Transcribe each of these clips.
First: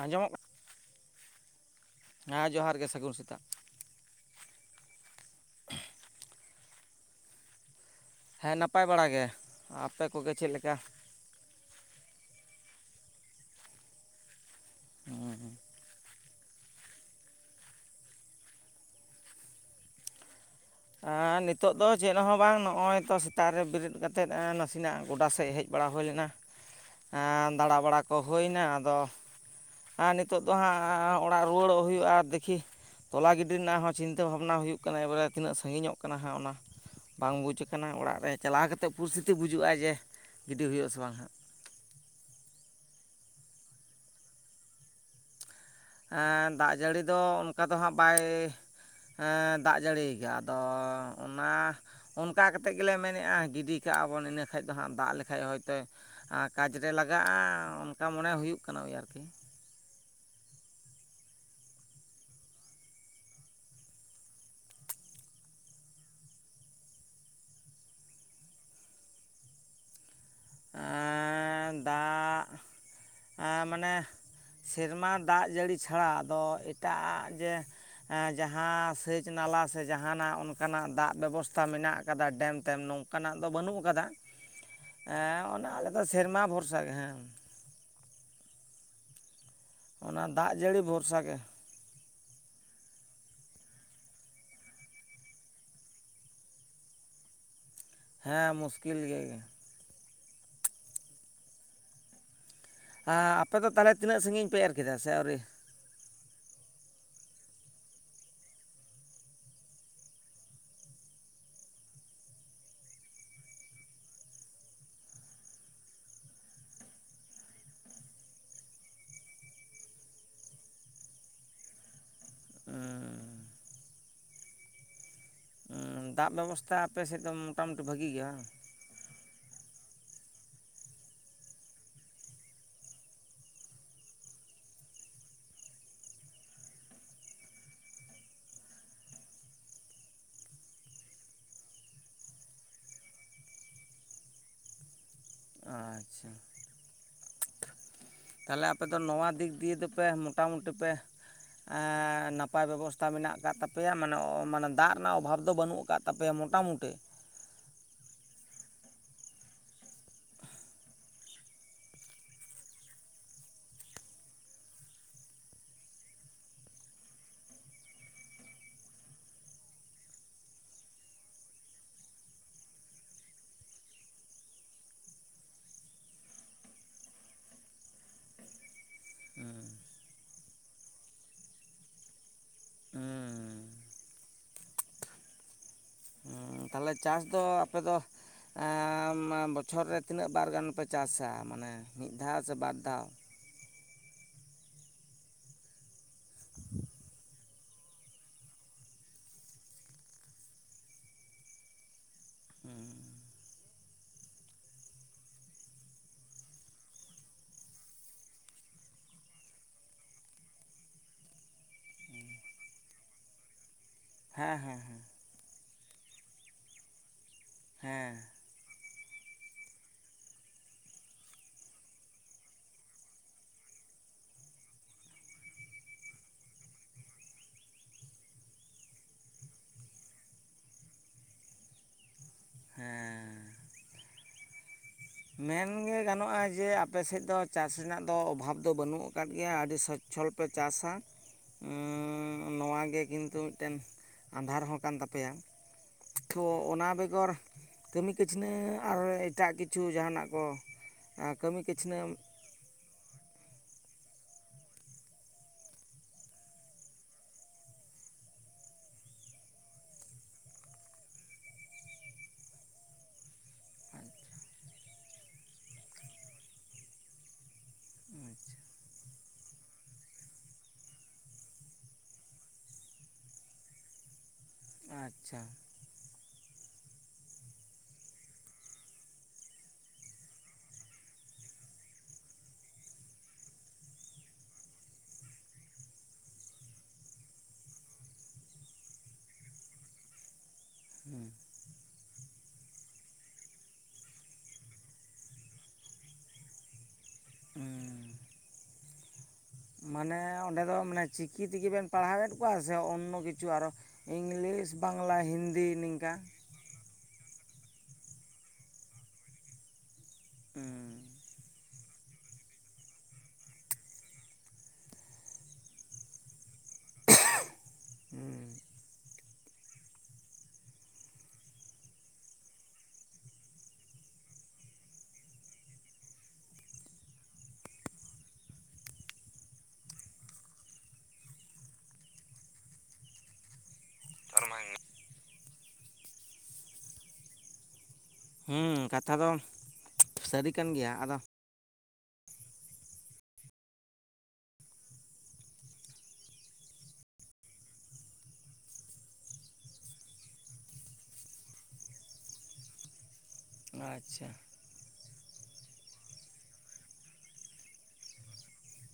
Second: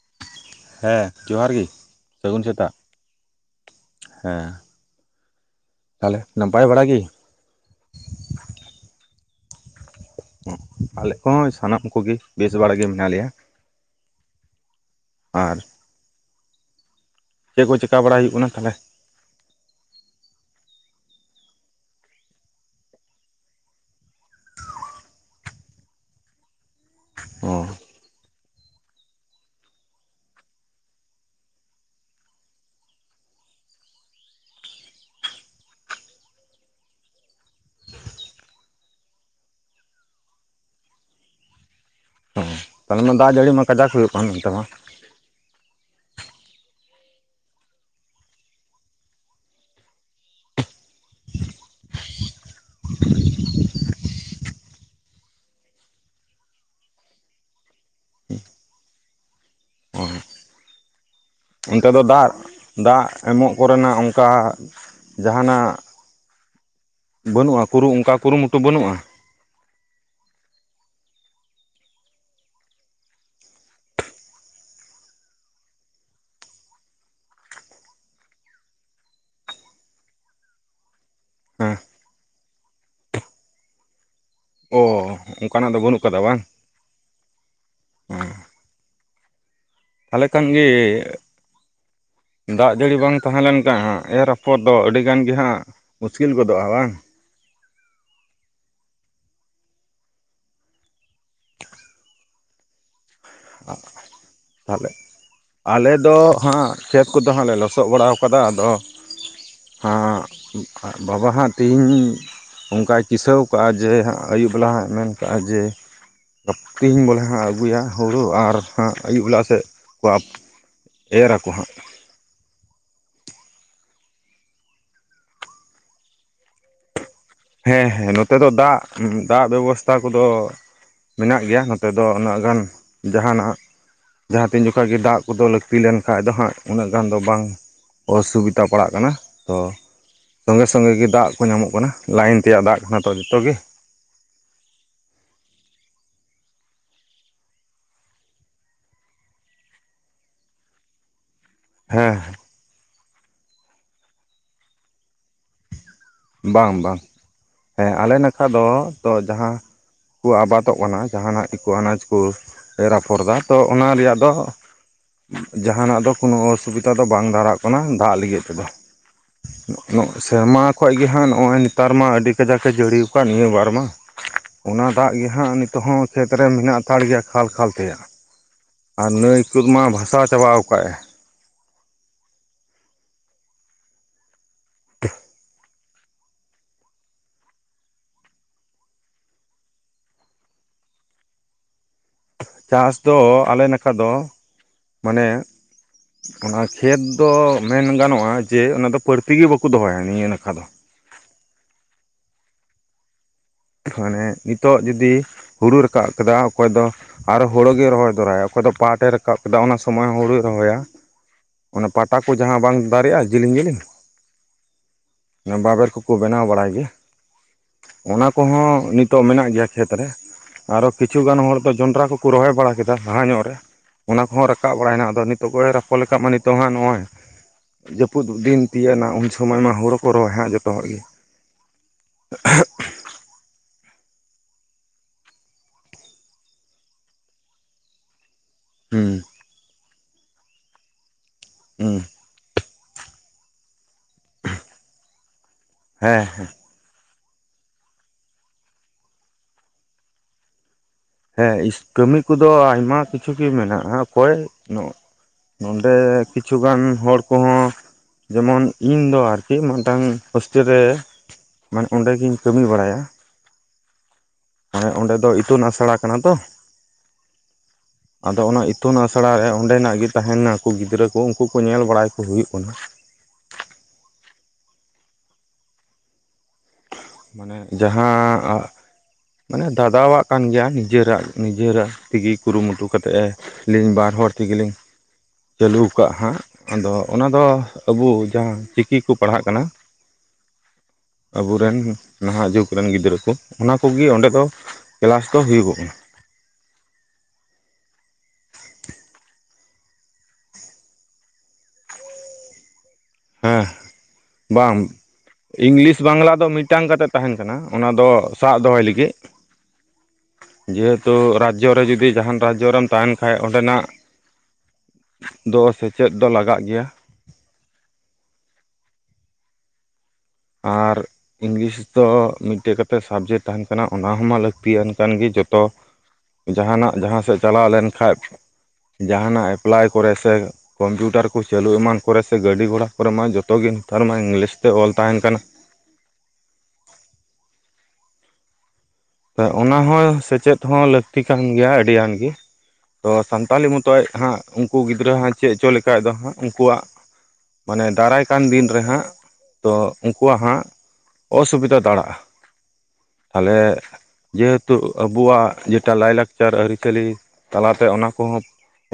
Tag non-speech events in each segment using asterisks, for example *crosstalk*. ᱟᱸᱡᱚᱢᱚᱜ ᱠᱟᱱᱟ? ᱦᱮᱸ ᱡᱚᱸᱦᱟᱨ ᱜᱮ᱾ ᱥᱟᱹᱜᱩᱱ ᱦᱮᱸ ᱥᱮᱛᱟᱜ ᱡᱚᱸᱦᱟᱨ ᱜᱮ ᱥᱟᱹᱜᱩᱱ ᱥᱮᱛᱟᱜ᱾ ᱦᱮᱸ᱾ ᱛᱟᱦᱚᱞᱮ ᱱᱟᱯᱟᱭ ᱵᱟᱲᱟ ᱜᱮ? ᱦᱮᱸ ᱱᱟᱯᱟᱭ ᱵᱟᱲᱟ ᱜᱮ ᱟᱯᱮ ᱠᱚᱜᱮ ᱪᱮᱫ ᱞᱮᱠᱟ? ᱦᱚᱸ ᱥᱟᱱᱟᱢ ᱠᱚᱜᱮ ᱵᱮᱥ ᱵᱟᱲᱟᱜ ᱜᱮ ᱢᱮᱱᱟᱜ ᱞᱮᱭᱟ᱾ ᱚᱸ ᱟᱨ ᱪᱮᱫ ᱠᱚ ᱪᱮᱠᱟ ᱵᱟᱲᱟ ᱦᱩᱭᱩᱜ ᱠᱟᱱᱟ, ᱛᱟᱦᱚᱞᱮ? ᱟᱸ ᱱᱤᱛᱚᱜ ᱫᱚ ᱪᱮᱫ ᱦᱚᱸ ᱵᱟᱝ, ᱱᱚᱜᱼᱚᱭ ᱛᱚ ᱥᱮᱛᱟᱜ ᱨᱮ ᱵᱮᱨᱮᱫ ᱠᱟᱛᱮᱫ ᱱᱟᱥᱮᱱᱟᱜ ᱜᱚᱰᱟ ᱥᱮᱫ ᱦᱮᱡ ᱵᱟᱲᱟ ᱦᱩᱭ ᱞᱮᱱᱟ᱾ ᱚ ᱫᱟᱬᱟᱵᱲᱟ ᱠᱚ ᱦᱩᱭᱱᱟ, ᱟᱫᱚ ᱟᱨ ᱱᱤᱛᱚᱜ ᱫᱚ ᱦᱟᱸᱜ ᱚᱲᱟᱜ ᱨᱩᱣᱟᱹᱲᱚᱜ ᱦᱩᱭᱩᱜᱼᱟ᱾ ᱫᱮᱠᱷᱤ ᱛᱚᱞᱟ ᱜᱤᱰᱤ ᱨᱮᱱᱟᱜ ᱦᱚᱸ ᱪᱤᱱᱛᱟᱹ ᱵᱷᱟᱵᱱᱟ ᱦᱩᱭᱩᱜ ᱠᱟᱱᱟ, ᱮᱵᱟᱨᱮ ᱛᱤᱱᱟᱹᱜ ᱥᱟᱺᱜᱤᱧᱚᱜ ᱠᱟᱱᱟ ᱦᱟᱸᱜ ᱚᱱᱟ ᱵᱟᱝ ᱵᱩᱡᱽᱠᱟᱱᱟ᱾ ᱚᱲᱟᱜ ᱨᱮ ᱪᱟᱞᱟᱣ ᱠᱟᱛᱮᱫ ᱯᱚᱨᱤᱥᱛᱷᱤᱛᱤ ᱵᱩᱡᱩᱜᱼᱟ ᱡᱮ ᱜᱤᱰᱤ ᱦᱩᱭᱩᱜ ᱟᱥᱮ ᱵᱟᱝ ᱦᱟᱸᱜ? ᱛᱟᱦᱚᱞᱮ ᱢᱟ ᱫᱟᱜ ᱡᱟᱹᱲᱤ ᱢᱟ ᱠᱟᱡᱟᱠ ᱦᱩᱭᱩᱜ ᱠᱟᱱ ᱚᱱᱛᱮ ᱢᱟ? ᱦᱮᱸ ᱫᱟᱜ ᱡᱟᱹᱲᱤ ᱫᱚ ᱚᱱᱠᱟ ᱫᱚ ᱦᱟᱸᱜ ᱵᱟᱭ ᱦᱮᱸᱻ ᱫᱟᱜ ᱡᱟᱹᱲᱤᱭ ᱟᱠᱟᱫᱚ᱾ ᱚᱱᱟ ᱚᱱᱠᱟ ᱠᱟᱛᱮᱫ ᱜᱮᱞᱮ ᱢᱮᱱᱮᱜᱼᱟ ᱜᱤᱰᱤ ᱠᱟᱜᱼᱟ, ᱵᱚᱱ ᱤᱱᱟᱹ ᱠᱷᱟᱱ ᱫᱚ ᱦᱟᱸᱜ ᱫᱟᱜ ᱞᱮᱠᱷᱟᱡ ᱦᱚᱳᱭ ᱛᱚ ᱟᱨ ᱠᱟᱡᱽ ᱨᱮ ᱞᱟᱜᱟᱜᱼᱟ, ᱚᱱᱠᱟ ᱢᱚᱱᱮ ᱦᱩᱭᱩᱜ ᱠᱟᱱᱟ ᱳᱭ ᱟᱨᱠᱤ᱾ ᱚ ᱚᱱᱛᱮ ᱫᱚ ᱫᱟᱜ ᱫᱟᱜ ᱮᱢᱚᱜ ᱠᱚᱨᱮᱱᱟᱜ ᱚᱱᱠᱟ ᱡᱟᱦᱟᱱᱟᱜ ᱵᱟᱹᱱᱩᱜᱼᱟ, ᱠᱩ ᱚᱱᱠᱟ ᱠᱩᱨᱩᱢᱩᱴᱩ ᱵᱟᱹᱱᱩᱜᱼᱟ? ᱮᱸᱻ ᱫᱟᱜ, ᱮᱸᱻ ᱢᱟᱱᱮ ᱥᱮᱨᱢᱟ ᱫᱟᱜ ᱡᱟᱹᱲᱤ ᱪᱷᱟᱲᱟ ᱟᱫᱚ ᱮᱴᱟᱜᱼᱟᱜ ᱡᱮ ᱡᱟᱦᱟᱸ ᱥᱮᱪ ᱱᱟᱞᱟ ᱥᱮ ᱡᱟᱦᱟᱱᱟᱜ ᱚᱱᱠᱟᱱᱟᱜ ᱫᱟᱜ ᱵᱮᱵᱚᱥᱛᱷᱟ ᱦᱮᱸ ᱢᱮᱱᱟᱜ ᱟᱠᱟᱫᱟ, ᱰᱮᱢ ᱛᱮᱢ ᱱᱚᱝᱠᱟᱱᱟᱜ ᱫᱚ ᱵᱟᱹᱱᱩᱜ ᱟᱠᱟᱫᱟ᱾ ᱚ ᱦᱮᱸ ᱚᱱᱠᱟᱱᱟᱜ ᱚᱱᱟ ᱟᱞᱮ ᱵᱟᱹᱱᱩᱜ ᱫᱚ ᱠᱟᱫᱟ ᱵᱟᱝ ᱥᱮᱨᱢᱟ ᱵᱷᱚᱨᱥᱟ ᱜᱮ ᱦᱮᱸ᱾ ᱚᱱᱟ ᱛᱟᱦᱚᱞᱮ ᱠᱷᱟᱱ ᱫᱟᱜ ᱜᱮ ᱡᱟᱹᱲᱤ ᱵᱷᱚᱨᱥᱟ ᱜᱮ ᱫᱟᱜ ᱡᱟᱹᱲᱤ ᱵᱟᱝ ᱛᱟᱦᱮᱸ ᱞᱮᱱᱠᱷᱟᱱ ᱦᱟᱸᱜ ᱮᱨ ᱟᱯᱷᱚᱨ ᱫᱚ ᱟᱹᱰᱤᱜᱟᱱ ᱜᱮ ᱦᱟᱸᱜ ᱢᱩᱥᱠᱤᱞ ᱜᱚᱫᱚᱜᱼᱟ ᱵᱟᱝ? ᱦᱮᱸ ᱢᱩᱥᱠᱤᱞ ᱜᱮ᱾ ᱦᱮᱸ ᱟᱯᱮ ᱫᱚ ᱛᱟᱦᱚᱞᱮ ᱛᱤᱱᱟᱹᱜ ᱥᱟᱺᱜᱤᱧ ᱯᱮ ᱮᱨ ᱠᱮᱫᱟ ᱥᱮ ᱟᱹᱣᱨᱤ? ᱟᱞᱮᱚ ᱦᱟᱸᱜ ᱠᱷᱮᱛ ᱠᱚᱫᱚ ᱦᱟᱸᱜ ᱞᱮ ᱞᱚᱥᱚᱫ ᱵᱟᱲᱟ ᱠᱟᱫᱟ᱾ ᱟᱫᱚ ᱵᱟᱵᱟ ᱦᱟᱸᱜ ᱛᱮᱦᱤᱧ ᱚᱱᱠᱟᱭ ᱠᱤᱥᱟᱹᱣ ᱠᱟᱜᱼᱟ ᱡᱮ ᱦᱟᱸᱜ ᱟᱹᱭᱩᱵ ᱵᱮᱞᱟ ᱦᱟᱸᱜ ᱢᱮᱱ ᱠᱟᱜᱼᱟ ᱡᱮ *unintelligible* ᱛᱤᱦᱤᱧ ᱦᱟᱜ ᱟᱹᱜᱩᱭᱟ᱾ ᱦᱩᱲᱩ ᱟᱨ ᱦᱟᱸᱜ ᱟᱹᱭᱩᱵ ᱵᱮᱞᱟ ᱥᱮᱫ ᱠᱚ ᱮᱨ ᱟᱠᱚ ᱦᱟᱸᱜ᱾ ᱦᱩᱸ ᱫᱟᱜ ᱵᱮᱵᱚᱥᱛᱷᱟ ᱟᱯᱮ ᱥᱮᱫ ᱫᱚ ᱢᱚᱴᱟᱢᱩᱴᱤ ᱦᱮᱸ, ᱵᱷᱟᱹᱜᱤ ᱦᱮᱸ, ᱜᱮᱭᱟ ᱱᱚᱛᱮ ᱵᱟᱝ ᱫᱚ ᱫᱟᱜ, ᱫᱟᱜ ᱵᱮᱵᱚᱥᱛᱟ ᱠᱚᱫᱚ ᱢᱮᱱᱟᱜ ᱜᱮᱭᱟ ᱱᱚᱛᱮ ᱫᱚ, ᱩᱱᱟᱹᱜ ᱜᱟᱱ ᱡᱟᱦᱟᱱᱟᱜ ᱡᱟᱦᱟᱸ ᱛᱤᱱ ᱡᱚᱠᱷᱟ ᱜᱮ ᱫᱟᱜ ᱠᱚᱫᱚ, ᱞᱟᱹᱠᱛᱤ ᱞᱮᱱᱠᱷᱟᱜ ᱫᱚ ᱦᱟᱸᱜ ᱩᱱᱟᱹᱜ ᱜᱟᱱ ᱫᱚ ᱵᱟᱝ ᱚᱥᱩᱵᱤᱫᱟ ᱯᱟᱲᱟᱜ ᱠᱟᱱᱟ, ᱛᱚ ᱥᱚᱸᱜᱮ ᱥᱚᱸᱜᱮ ᱜᱮ ᱫᱟᱜ ᱠᱚ ᱧᱟᱢᱚᱜ ᱠᱟᱱᱟ᱾ ᱞᱟᱭᱤᱱ ᱛᱮᱭᱟᱜ ᱫᱟᱜ ᱠᱟᱱᱟ ᱛᱚ ᱡᱚᱛᱚ ᱜᱮ ᱟᱪᱪᱷᱟ, ᱛᱟᱦᱞᱮ ᱟᱯᱮ ᱫᱚ ᱱᱚᱣᱟ ᱫᱤᱠ ᱫᱤᱭᱮ ᱫᱚᱯᱮ, ᱢᱚᱴᱟᱢᱩᱴᱤ ᱯᱮ, ᱦᱮᱸ ᱮᱸ ᱱᱟ ᱱᱟᱯᱟᱭ ᱵᱮᱵᱚᱥᱛᱟ ᱢᱮᱱᱟᱜ ᱠᱟᱜ ᱛᱟᱯᱮᱭᱟ, ᱢᱟᱱᱮ, ᱢᱟᱱᱮ ᱫᱟᱜ ᱨᱮᱱᱟᱜ ᱚᱵᱷᱟᱵᱽ ᱫᱚ ᱵᱟᱹᱱᱩᱜ ᱠᱟᱫ ᱵᱟᱝ, ᱵᱟᱝ, ᱦᱮᱸ ᱟᱞᱮ ᱱᱟᱠᱷᱟ ᱫᱚ, ᱛᱚ ᱡᱟᱦᱟᱸ ᱠᱩ ᱟᱵᱟᱫᱚᱜ ᱠᱟᱱᱟ, ᱡᱟᱦᱟᱱᱟᱜ ᱠᱩ ᱟᱱᱟᱡᱽ ᱠᱩ ᱮᱨ ᱟᱯᱷᱚᱨ ᱫᱟ, ᱛᱚ ᱚᱱᱟ ᱨᱮᱭᱟᱜ ᱫᱚ ᱡᱟᱦᱟᱸᱱᱟᱜ ᱫᱚ ᱠᱳᱱᱚ ᱚᱥᱩᱵᱤᱫᱷᱟ ᱫᱚ ᱵᱟᱝ ᱫᱟᱨᱟᱜ ᱠᱟᱱᱟ, ᱫᱟᱜ ᱞᱟᱹᱜᱤᱫ ᱛᱮᱫᱚ, ᱩᱱᱟᱹᱜ, ᱩᱱᱟᱹᱜ, ᱥᱮᱨᱢᱟ, ᱠᱷᱚᱡ ᱜᱮ ᱦᱟᱸᱜ, ᱱᱚᱜᱼᱚᱭ ᱱᱮᱛᱟᱨ ᱢᱟ ᱟᱹᱰᱤ ᱠᱟᱡᱟᱠᱮ ᱡᱟᱹᱲᱤᱭ ᱠᱟᱜ ᱱᱤᱭᱟᱹ ᱵᱟᱨ ᱢᱟ᱾ ᱚᱱᱟ ᱫᱟᱜ ᱜᱮ ᱦᱟᱸᱜ ᱱᱤᱛᱚᱜ ᱦᱚᱸ, ᱠᱷᱮᱛᱨᱮ ᱢᱮᱱᱟᱜ ᱦᱟᱛᱟᱲ ᱜᱮᱭᱟ ᱠᱷᱟᱞ ᱠᱷᱟᱞ ᱛᱮᱭᱟᱜ᱾ ᱟᱨ ᱱᱟᱹᱭ ᱠᱚᱫ ᱢᱟ ᱵᱷᱟᱥᱟᱣ ᱪᱟᱵᱟᱣ ᱠᱟᱜᱼᱮ᱾ ᱦᱮᱸ, *unintelligible* *unintelligible* ᱛᱟᱦᱚᱞᱮ ᱪᱟᱥ ᱫᱚ, ᱟᱯᱮ ᱫᱚ? ᱮᱸᱢ ᱵᱚᱪᱷᱚᱨ ᱨᱮ ᱛᱤᱱᱟᱹᱜ ᱵᱟᱨ ᱜᱟᱱ ᱯᱮ ᱪᱟᱥᱟ, ᱢᱟᱱᱮ ᱢᱤᱫ ᱫᱷᱟᱣ ᱥᱮ ᱵᱟᱨ ᱪᱟᱥ ᱫᱷᱟᱣ ᱫᱚ ᱟᱞᱮ ᱱᱟ ᱠᱟᱛᱷᱟ ᱫᱚ ᱢᱟᱱᱮ ᱚᱱᱟ ᱠᱷᱮᱛ ᱫᱚ ᱢᱮᱱ ᱜᱟᱱᱚᱜᱼᱟ ᱡᱮ, ᱚᱱᱟ ᱫᱚ ᱯᱟᱹᱲᱛᱤ ᱜᱮ ᱵᱟᱠᱚ ᱫᱚᱦᱚᱭᱟ ᱱᱤᱭᱟᱹ ᱱᱟᱠᱷᱟ ᱫᱚ᱾ ᱦᱮᱸ, ᱢᱟᱱᱮ ᱱᱤᱛᱚᱜ ᱡᱩᱫᱤ, ᱦᱩᱲᱩ ᱨᱟᱠᱟᱵ ᱠᱮᱫᱟ ᱚᱠᱚᱭ ᱫᱚ ᱟᱨ ᱦᱳᱲᱳ ᱜᱮ ᱨᱚᱦᱚᱭ ᱫᱚᱨᱟᱭᱟ, ᱚᱠᱚᱭ ᱫᱚ ᱯᱟᱴ ᱮ ᱨᱟᱠᱟᱵ ᱠᱮᱫᱟ, ᱚᱱᱟ ᱥᱚᱢᱚᱭ ᱦᱚᱸ ᱦᱳᱲᱳᱭ ᱨᱚᱦᱚᱭᱟ᱾ ᱚᱱᱟ ᱯᱟᱴᱟ ᱠᱚ ᱡᱟᱦᱟᱸ ᱵᱟᱝ ᱫᱟᱨᱮᱜᱼᱟ, ᱡᱮᱞᱤᱧ ᱡᱮᱞᱤᱧ ᱦᱮᱸ, ᱦᱮᱸ, ᱦᱮᱸ, ᱵᱟᱵᱮᱨ ᱠᱚᱠᱚ ᱵᱮᱱᱟᱣ ᱵᱟᱲᱟᱭ ᱜᱮᱭᱟ, ᱦᱮᱸ ᱚᱱᱟ ᱠᱚᱦᱚᱸ ᱱᱤᱛᱚᱜ ᱢᱮᱱᱟᱜ ᱜᱮᱭᱟ ᱠᱷᱮᱛ ᱨᱮ ᱟᱨᱚ ᱠᱤᱪᱷᱩ ᱜᱟᱱ ᱦᱚᱲ ᱫᱚ, ᱡᱚᱱᱰᱨᱟ ᱠᱚᱠᱚ ᱨᱚᱦᱚᱭ ᱵᱟᱲᱟ ᱠᱮᱫᱟ, ᱞᱟᱦᱟ ᱧᱚᱜ ᱨᱮ᱾ ᱚᱱᱟ ᱠᱚᱦᱚᱸ ᱨᱟᱠᱟᱵ ᱵᱟᱲᱟᱭᱱᱟ, ᱟᱫᱚ ᱱᱤᱛᱚᱜ ᱠᱚᱭ ᱨᱟᱯᱚᱲ ᱠᱟᱜ ᱢᱟ ᱱᱤᱛᱚᱜ ᱦᱟᱜ ᱱᱚᱜᱼᱚᱭ ᱡᱟᱹᱯᱩᱫ ᱫᱤᱱ ᱛᱤᱭᱟᱹᱜ ᱱᱟ, ᱩᱱ ᱥᱚᱢᱚᱭ ᱢᱟ ᱦᱳᱲᱳ ᱠᱚ ᱨᱚᱦᱚᱭ ᱦᱟᱸᱜ ᱡᱚᱛᱚ ᱦᱚᱲ ᱜᱮ *inaudible* ᱦᱮᱸ, ᱢᱮᱱ ᱜᱮ ᱜᱟᱱᱚᱜᱼᱟ ᱡᱮ, ᱟᱯᱮ ᱥᱮᱫ ᱫᱚ ᱪᱟᱥ ᱨᱮᱱᱟᱜ ᱫᱚ, ᱚᱵᱷᱟᱵᱽ ᱫᱚ ᱵᱟᱹᱱᱩᱜ ᱦᱩᱸ ᱠᱟᱫ ᱜᱮᱭᱟ ᱟᱹᱰᱤ ᱥᱚᱪᱷᱚᱞ ᱯᱮ ᱪᱟᱥᱟ, ᱦᱩᱸ ᱱᱚᱶᱟ ᱜᱮ ᱠᱤᱱᱛᱩ ᱢᱤᱫᱴᱮᱱ ᱟᱸᱫᱷᱟᱨ ᱦᱚᱸ ᱠᱟᱱ ᱛᱟᱯᱮᱭᱟ, ᱦᱮᱸ ᱛᱷᱚ ᱚᱱᱟ ᱵᱮᱜᱚᱨ ᱠᱟᱹᱢᱤ ᱠᱟᱹᱪᱱᱟᱹ, ᱟᱨ ᱦᱚᱸ ᱮᱴᱟᱜ ᱠᱤᱪᱷᱩ ᱡᱟᱦᱟᱱᱟᱜ ᱠᱚ ᱦᱮᱸ, ᱠᱟᱹᱢᱤ ᱠᱟᱹᱥᱱᱤ ᱠᱟᱹᱢᱤ ᱠᱚᱫᱚ ᱟᱭᱢᱟ ᱠᱤᱪᱷᱩ ᱜᱮ ᱢᱮᱱᱟᱜᱼᱟ, ᱚᱠᱚᱭ ᱱᱚᱰᱮ ᱠᱤᱪᱷᱩ ᱜᱟᱱ ᱦᱚᱲ ᱠᱚᱦᱚᱸ ᱡᱮᱢᱚᱱ ᱤᱧ ᱫᱚ ᱟᱨᱠᱤ, ᱢᱟᱫᱴᱟᱝ ᱦᱳᱥᱴᱮᱞ ᱨᱮ ᱢᱟᱱᱮ ᱚᱸᱰᱮ ᱜᱮᱧ ᱠᱟᱹᱢᱤ ᱵᱟᱲᱟᱭᱟ᱾ ᱦᱮᱸ, ᱚᱸᱰᱮ ᱫᱚ ᱤᱛᱩᱱ ᱟᱥᱲᱟ ᱠᱟᱱᱟ ᱛᱚ *inaudible* ᱟᱫᱚ ᱚᱱᱟ ᱤᱛᱩᱱ ᱟᱥᱲᱟ ᱨᱮ, ᱚᱸᱰᱮ ᱱᱟᱜ ᱜᱮ ᱛᱟᱦᱮᱸᱱᱟᱠᱚ ᱜᱤᱫᱽᱨᱟᱹ ᱠᱚ, ᱩᱱᱠᱩ ᱠᱚ ᱧᱮᱞ ᱵᱟᱲᱟᱭ ᱠᱚ ᱦᱩᱭᱩᱜ ᱠᱟᱱᱟ᱾ ᱟᱪᱪᱷᱟ, ᱢᱟᱱᱮ ᱡᱟᱦᱟᱸ, ᱢᱟᱱᱮ ᱫᱟᱫᱟᱣᱟᱜ ᱠᱟᱱ ᱜᱮᱭᱟ, ᱱᱤᱡᱮᱨᱟᱜ, ᱱᱤᱡᱮᱨᱟᱜ ᱛᱮᱜᱮ ᱠᱩᱨᱩᱢᱩᱴᱩ ᱠᱟᱛᱮᱜ ᱮ ᱟᱹᱞᱤᱧ ᱵᱟᱨ ᱦᱚᱲ ᱛᱮᱜᱮ ᱞᱤᱧ--᱾ ᱪᱟᱹᱞᱩ ᱠᱟᱫ ᱦᱟᱸᱜ ᱟᱫᱚ ᱚᱱᱟ ᱫᱚ ᱟᱵᱚ ᱡᱟᱦᱟᱸ ᱪᱤᱠᱤ ᱠᱚ ᱯᱟᱲᱦᱟᱜ ᱠᱟᱱᱟ ᱟᱵᱚᱨᱮᱱ ᱱᱟᱦᱟᱜ ᱡᱩᱜᱽ ᱨᱮᱱ ᱜᱤᱫᱽᱨᱟᱹ ᱠᱩ ᱚᱱᱟᱠᱜᱤ ᱚᱸᱰᱮ ᱫᱚ ᱠᱮᱞᱟᱥ ᱫᱚ ᱦᱩᱭᱩᱜᱚᱜ ᱠᱟᱱᱟ᱾ ᱩᱸᱻ ᱢᱟᱱᱮ ᱚᱸᱰᱮ ᱫᱚ ᱢᱟᱱᱮ ᱪᱤᱠᱤ ᱛᱮᱜᱮ ᱵᱮᱱ ᱯᱟᱲᱦᱟᱣᱮᱫ ᱠᱚᱣᱟ ᱥᱮ ᱚᱱᱱᱚ ᱪᱩ ᱦᱮᱸ ᱟᱨᱚ ᱤᱝᱞᱤᱥ ᱵᱟᱝ ᱵᱟᱝᱞᱟ ᱦᱤᱱᱫᱤ ᱤᱝᱞᱤᱥ ᱱᱤᱝᱠᱟ? ᱵᱟᱝᱞᱟ ᱫᱚ ᱢᱤᱫᱴᱟᱝ ᱠᱟᱛᱮ ᱛᱟᱦᱮᱱ ᱠᱟᱱᱟ ᱚᱱᱟ ᱫᱚ ᱥᱟᱵ ᱫᱚᱦᱚᱭ ᱞᱟᱹᱜᱤᱫ᱾ ᱡᱮ ᱦᱮᱛᱩ ᱨᱟᱡᱽᱡᱚ ᱨᱮ ᱡᱩᱫᱤ ᱡᱟᱦᱟᱱ ᱨᱟᱡᱽᱡᱚ ᱨᱮᱢ ᱛᱟᱦᱮᱱ ᱠᱷᱟᱡ ᱚᱸᱰᱮᱱᱟᱜ ᱫᱚ ᱥᱮᱪᱮᱫ ᱫᱚ ᱞᱟᱜᱟᱜ ᱜᱮᱭᱟ᱾ ᱦᱮᱸ ᱟᱨ ᱤᱝᱞᱤᱥ ᱫᱚ ᱢᱤᱫᱴᱮᱡ ᱠᱟᱛᱮᱫ ᱥᱟᱵᱽᱡᱮᱠᱴ ᱛᱟᱦᱮᱱ ᱠᱟᱱᱟ ᱚᱱᱟ ᱦᱚᱸᱢᱟ ᱞᱟᱹᱠᱛᱤᱭᱟᱱ ᱠᱟᱱ ᱜᱮ ᱡᱚᱛᱚ ᱡᱟᱦᱟᱱᱟᱜ ᱡᱟᱦᱟᱸᱥᱮᱫ ᱪᱟᱞᱟᱣ ᱞᱮᱱ ᱠᱷᱟᱡ ᱡᱟᱦᱟᱱᱟᱜ ᱮᱯᱞᱟᱭ ᱠᱚᱨᱮ ᱥᱮ ᱠᱚᱢᱯᱤᱭᱩᱴᱟᱨ ᱠᱚ ᱪᱟᱹᱞᱩ ᱮᱢᱟᱱ ᱠᱚᱨᱮ ᱥᱮ ᱜᱟᱹᱰᱤ ᱜᱷᱚᱲᱟ ᱠᱚᱨᱮ ᱢᱟ ᱡᱚᱛᱚ ᱜᱮ ᱱᱮᱛᱟᱨ ᱢᱟ ᱤᱝᱞᱤᱥ ᱛᱮ ᱚᱞ ᱛᱟᱦᱮᱱ ᱠᱟᱱᱟ᱾ ᱚᱱᱠᱟ ᱚᱱᱟ ᱦᱚᱸ ᱥᱮᱪᱮᱫ ᱦᱚᱸ ᱟᱫᱚ ᱞᱟᱹᱠᱛᱤ ᱠᱟᱱ ᱜᱮᱭᱟ ᱟᱹᱰᱤ ᱟᱱ ᱜᱮ᱾ ᱛᱚ ᱥᱟᱱᱛᱟᱞᱤ ᱢᱚᱛᱚᱡ ᱦᱟᱸᱜ ᱩᱱᱠᱩ ᱜᱤᱫᱽᱨᱟᱹ ᱦᱟᱸᱜ ᱪᱮᱫ ᱦᱚᱪᱚ ᱞᱮᱠᱟᱡ ᱫᱚ ᱦᱟᱸᱜ ᱩᱱᱠᱩᱣᱟᱜ ᱢᱟᱱᱮ ᱫᱟᱨᱟᱭ ᱠᱟᱱ ᱫᱤᱱ ᱨᱮ ᱦᱟᱸᱜ ᱛᱚ ᱩᱱᱠᱩᱣᱟᱜ ᱦᱟᱸᱜ ᱚᱥᱵᱤᱫᱟ ᱫᱟᱲᱟᱜᱼᱟ᱾ *inaudible* ᱛᱟᱦᱚᱞᱮ ᱟᱪᱪᱷᱟ ᱡᱮᱦᱮᱛᱩ ᱟᱵᱚᱣᱟᱜ ᱡᱮᱴᱟ ᱞᱟᱭᱼᱞᱟᱠᱪᱟᱨ ᱟᱹᱨᱤᱪᱟᱹᱞᱤ ᱛᱟᱞᱟᱛᱮ ᱚᱱᱟ ᱠᱚᱦᱚᱸ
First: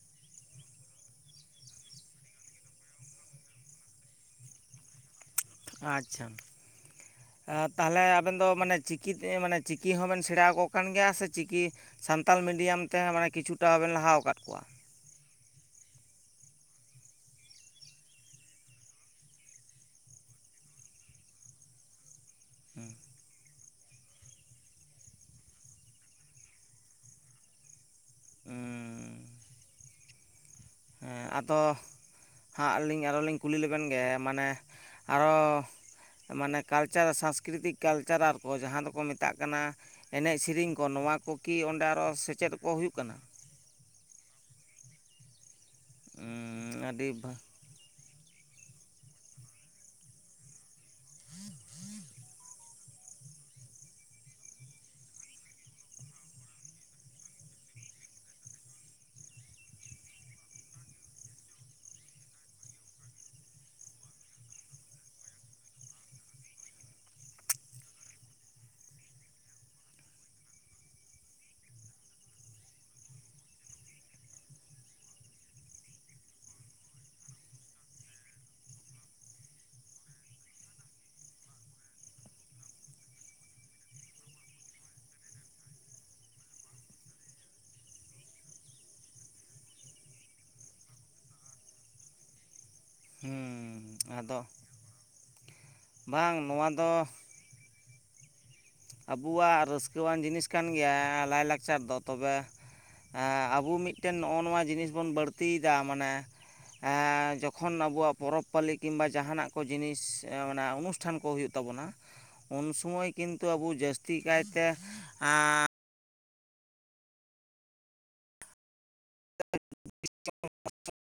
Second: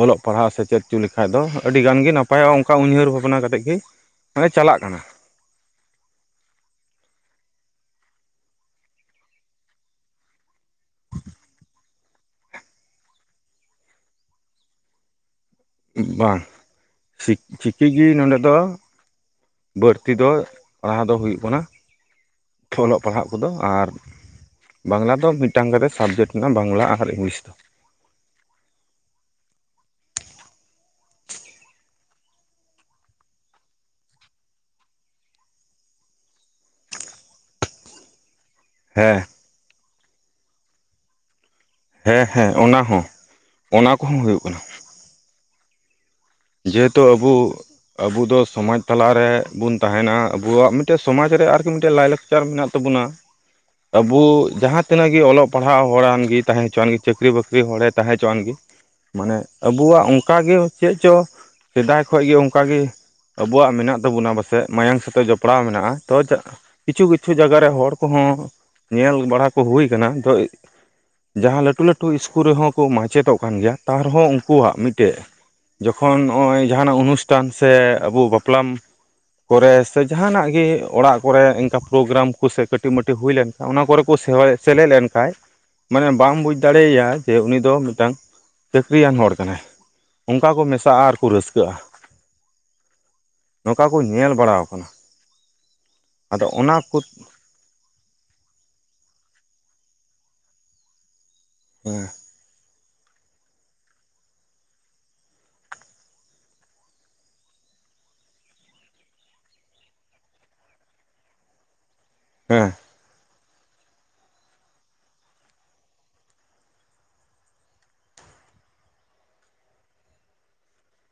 ᱚᱞᱚᱜ ᱯᱟᱲᱦᱟᱜ ᱥᱮᱪᱮᱫ ᱦᱚᱪᱚ ᱞᱮᱠᱷᱟᱡ ᱫᱚ ᱟᱹᱰᱤ ᱜᱟᱱ ᱜᱮ ᱱᱟᱯᱟᱭᱚᱜᱼᱟ ᱚᱱᱠᱟ ᱩᱭᱦᱟᱹᱨ ᱵᱷᱟᱵᱽᱱᱟ ᱠᱟᱛᱮᱫ ᱜᱮ ᱢᱟᱱᱮ ᱪᱟᱞᱟᱜ ᱠᱟᱱᱟ᱾ ᱟᱪᱪᱷᱟ ᱛᱟᱦᱞᱮ ᱟᱵᱮᱱ ᱫᱚ ᱢᱟᱱᱮ ᱪᱤᱠᱤ ᱛᱮ ᱢᱟᱱᱮ ᱪᱤᱠᱤ ᱦᱚᱸᱵᱮᱱ ᱥᱮᱬᱟᱣ ᱟᱠᱚ ᱠᱟᱱ ᱜᱮᱭᱟ ᱥᱮ ᱪᱤᱠᱤ ᱥᱟᱱᱛᱟᱲ ᱢᱤᱰᱤᱭᱟᱢ ᱛᱮᱦᱚᱸ ᱢᱟᱱᱮ ᱠᱤᱪᱷᱩᱴᱟ ᱵᱮᱱ ᱞᱟᱦᱟ ᱟᱠᱟᱫ ᱠᱚᱣᱟ? ᱵᱟᱝ *unintelligible* ᱪᱤᱠᱤ ᱜᱮ ᱱᱚᱸᱰᱮ ᱫᱚ ᱵᱟᱹᱲᱛᱤ ᱫᱚ ᱯᱟᱲᱦᱟᱣ ᱫᱚ ᱦᱩᱭᱩᱜ ᱠᱟᱱᱟ᱾ ᱚᱞᱚᱜ ᱯᱟᱲᱦᱟᱜ ᱠᱚᱫᱚ ᱟᱨ ᱵᱟᱝᱞᱟ ᱫᱚ ᱢᱤᱫᱴᱟᱝ ᱠᱟᱛᱮᱫ ᱥᱟᱵᱽᱡᱮᱠᱴ ᱢᱮᱱᱟᱜ-ᱟ ᱵᱟᱝᱞᱟ ᱟᱨ ᱤᱝᱞᱤᱥ᱾ ᱦᱮᱸ ᱦᱮᱸ ᱟᱫᱚ ᱦᱟᱸᱜ ᱟᱹᱞᱤᱧ ᱟᱨᱚ ᱞᱤᱧ ᱠᱩᱞᱤ ᱞᱮᱵᱮᱱ ᱜᱮ ᱢᱟᱱᱮ ᱟᱨᱚ ᱢᱟᱱᱮ ᱠᱟᱞᱪᱟᱨ ᱥᱟᱸᱥᱠᱨᱤᱛᱤᱠ ᱠᱟᱞᱪᱟᱨ ᱟᱨ ᱠᱚ ᱡᱟᱦᱟᱸ ᱫᱚᱠᱚ ᱦᱮᱸ ᱢᱮᱛᱟᱜ ᱠᱟᱱᱟ ᱮᱱᱮᱡ ᱥᱮᱨᱮᱧ ᱠᱚ ᱱᱚᱣᱟ ᱠᱚ ᱠᱤ ᱚᱸᱰᱮ ᱟᱨᱚ ᱦᱮᱸ ᱦᱮᱸ ᱥᱮᱪᱮᱫ ᱠᱚ ᱚᱱᱟ ᱦᱩᱭᱩᱜ ᱦᱚᱸ ᱠᱟᱱᱟ? ᱚᱱᱟ ᱠᱚᱦᱚᱸ ᱦᱩᱭᱩᱜ ᱠᱟᱱᱟ᱾ ᱡᱮᱦᱮᱛᱩ ᱟᱹᱰᱤ ᱟᱵᱚ ᱟᱵᱚ ᱫᱚ ᱥᱚᱢᱟᱡᱽ ᱛᱟᱞᱟᱨ ᱨᱮ ᱵᱚᱱ ᱛᱟᱦᱮᱱᱟ ᱟᱵᱚᱣᱟᱜ ᱢᱤᱫᱴᱮᱱ ᱥᱚᱢᱟᱡᱽ ᱨᱮ ᱟᱨᱠᱤ ᱢᱤᱫᱴᱮᱱ ᱞᱟᱭ ᱞᱟᱠᱪᱟᱨ ᱢᱮᱱᱟᱜ ᱛᱟᱵᱚᱱᱟ᱾ ᱟᱵᱚ ᱡᱟᱦᱟᱸ ᱛᱤᱱᱟᱹᱜ ᱜᱮ ᱚᱞᱚᱜ ᱯᱟᱲᱦᱟᱜ ᱦᱚᱲ ᱟᱱᱜᱮ ᱛᱟᱦᱮᱸ ᱦᱚᱪᱚᱣᱟᱱᱜ ᱪᱟᱹᱠᱨᱤ ᱵᱟᱹᱠᱨᱤ ᱦᱚᱲᱮ ᱛᱟᱦᱮᱸ ᱦᱚᱪᱚᱣᱟᱱ ᱜᱮ ᱢᱟᱱᱮ ᱟᱵᱚᱣᱟᱜ ᱚᱱᱠᱟ ᱜᱮ ᱪᱮᱫ ᱪᱚ ᱥᱮᱫᱟᱭ ᱠᱷᱚᱱ ᱜᱮ ᱚᱱᱠᱟᱜ ᱜᱮ ᱟᱵᱚᱣᱟᱜ ᱢᱮᱱᱟᱜ ᱛᱟᱵᱚᱱᱟ ᱯᱟᱥᱮᱡ ᱢᱟᱭᱟᱝ ᱥᱟᱛᱮᱜ ᱡᱚᱯᱲᱟᱣ ᱢᱮᱱᱟᱜᱼᱟ ᱛᱚ *unintelligible* ᱠᱤᱪᱷᱩ ᱠᱤᱪᱷᱩ ᱡᱟᱭᱜᱟ ᱨᱮ ᱦᱚᱲ ᱠᱚᱦᱚᱸ ᱧᱮᱞ ᱵᱟᱲᱟ ᱠᱚ ᱦᱩᱭ ᱟᱠᱟᱱᱟ *unintelligible* ᱡᱟᱦᱟᱸ ᱞᱟᱹᱴᱩ ᱞᱟᱹᱴᱩ ᱤᱥᱠᱩᱞ ᱨᱮᱦᱚᱸ ᱠᱚ ᱢᱟᱪᱮᱫᱚᱜ ᱠᱟᱱ ᱜᱮᱭᱟ ᱛᱟᱣ ᱨᱮᱦᱚᱸ ᱩᱱᱠᱩᱣᱟᱜ ᱢᱤᱫᱴᱮᱡ ᱠᱷᱚᱱ ᱱᱚᱜᱼᱚᱭ ᱡᱟᱦᱟᱱᱟᱜ ᱚᱱᱩᱥᱴᱷᱟᱱ ᱥᱮ ᱟᱵᱚ ᱵᱟᱯᱞᱟ ᱠᱚᱨᱮ ᱥᱮ ᱡᱟᱦᱟᱱᱟᱜ ᱜᱮ ᱚᱲᱟᱜ ᱠᱚᱨᱮ ᱤᱱᱠᱟ ᱯᱨᱳᱜᱨᱟᱢ ᱠᱚ ᱥᱮ ᱠᱟᱹᱴᱤᱡ ᱢᱟᱹᱴᱤ ᱦᱩᱭ ᱞᱮᱱ ᱚᱱᱟ ᱠᱚᱨᱮ ᱠᱚ *unintelligible* ᱥᱮᱞᱮᱫ ᱞᱮᱱᱠᱷᱟᱡ ᱢᱟᱱᱮ ᱵᱟᱢ ᱵᱩᱡᱽ ᱫᱟᱲᱮᱭᱟᱭᱟ ᱡᱮ ᱩᱱᱤ ᱫᱚ ᱢᱤᱫᱴᱟᱝ ᱪᱟᱹᱠᱨᱤᱭᱟᱱ ᱦᱚᱲ ᱠᱟᱱᱟᱭ ᱚᱱᱠᱟ ᱠᱚ ᱢᱮᱥᱟᱜᱼᱟ ᱟᱨᱠᱚ ᱨᱟᱹᱥᱠᱟᱹᱜᱼᱟ᱾ ᱱᱚᱝᱠᱟ ᱠᱚ ᱧᱮᱞ ᱟᱫᱚ ᱵᱟᱲᱟᱣ ᱠᱟᱱᱟ, ᱵᱟᱝ ᱟᱫᱚ ᱱᱚᱣᱟ ᱚᱱᱟ ᱫᱚ ᱠᱩ ᱟᱵᱚᱣᱟᱜ ᱨᱟᱹᱥᱠᱟᱹᱣᱟᱱ ᱡᱤᱱᱤᱥ ᱠᱟᱱ ᱜᱮᱭᱟ ᱞᱟᱭᱼᱞᱟᱠᱪᱟᱨ ᱫᱚ ᱦᱮᱸ ᱛᱚᱵᱮ ᱮᱸ ᱟᱵᱚ ᱢᱤᱫᱴᱮᱱ ᱱᱚᱜᱼᱚ ᱱᱚᱣᱟ ᱡᱤᱱᱤᱥ ᱵᱚᱱ ᱵᱟᱹᱲᱛᱤᱭ ᱮᱫᱟ, ᱢᱟᱱᱮ ᱡᱚᱠᱷᱚᱱ ᱟᱵᱚᱣᱟᱜ ᱯᱚᱨᱚᱵᱽ ᱯᱟᱹᱞᱤ ᱠᱤᱝ ᱵᱟ ᱡᱟᱦᱟᱱᱟᱜ ᱠᱚ ᱡᱤᱱᱤᱥ᱾ ᱚᱱᱟ ᱚᱱᱩᱴᱷᱟᱱ ᱠᱚ ᱦᱩᱭᱩᱜ ᱛᱟᱵᱚᱱᱟ᱾ ᱩᱱ ᱦᱮᱸ ᱥᱩᱢᱚᱭ ᱠᱤᱱᱛᱩ ᱟᱵᱚ ᱡᱟᱹᱥᱛᱤ ᱠᱟᱭᱛᱮ *unintelligible*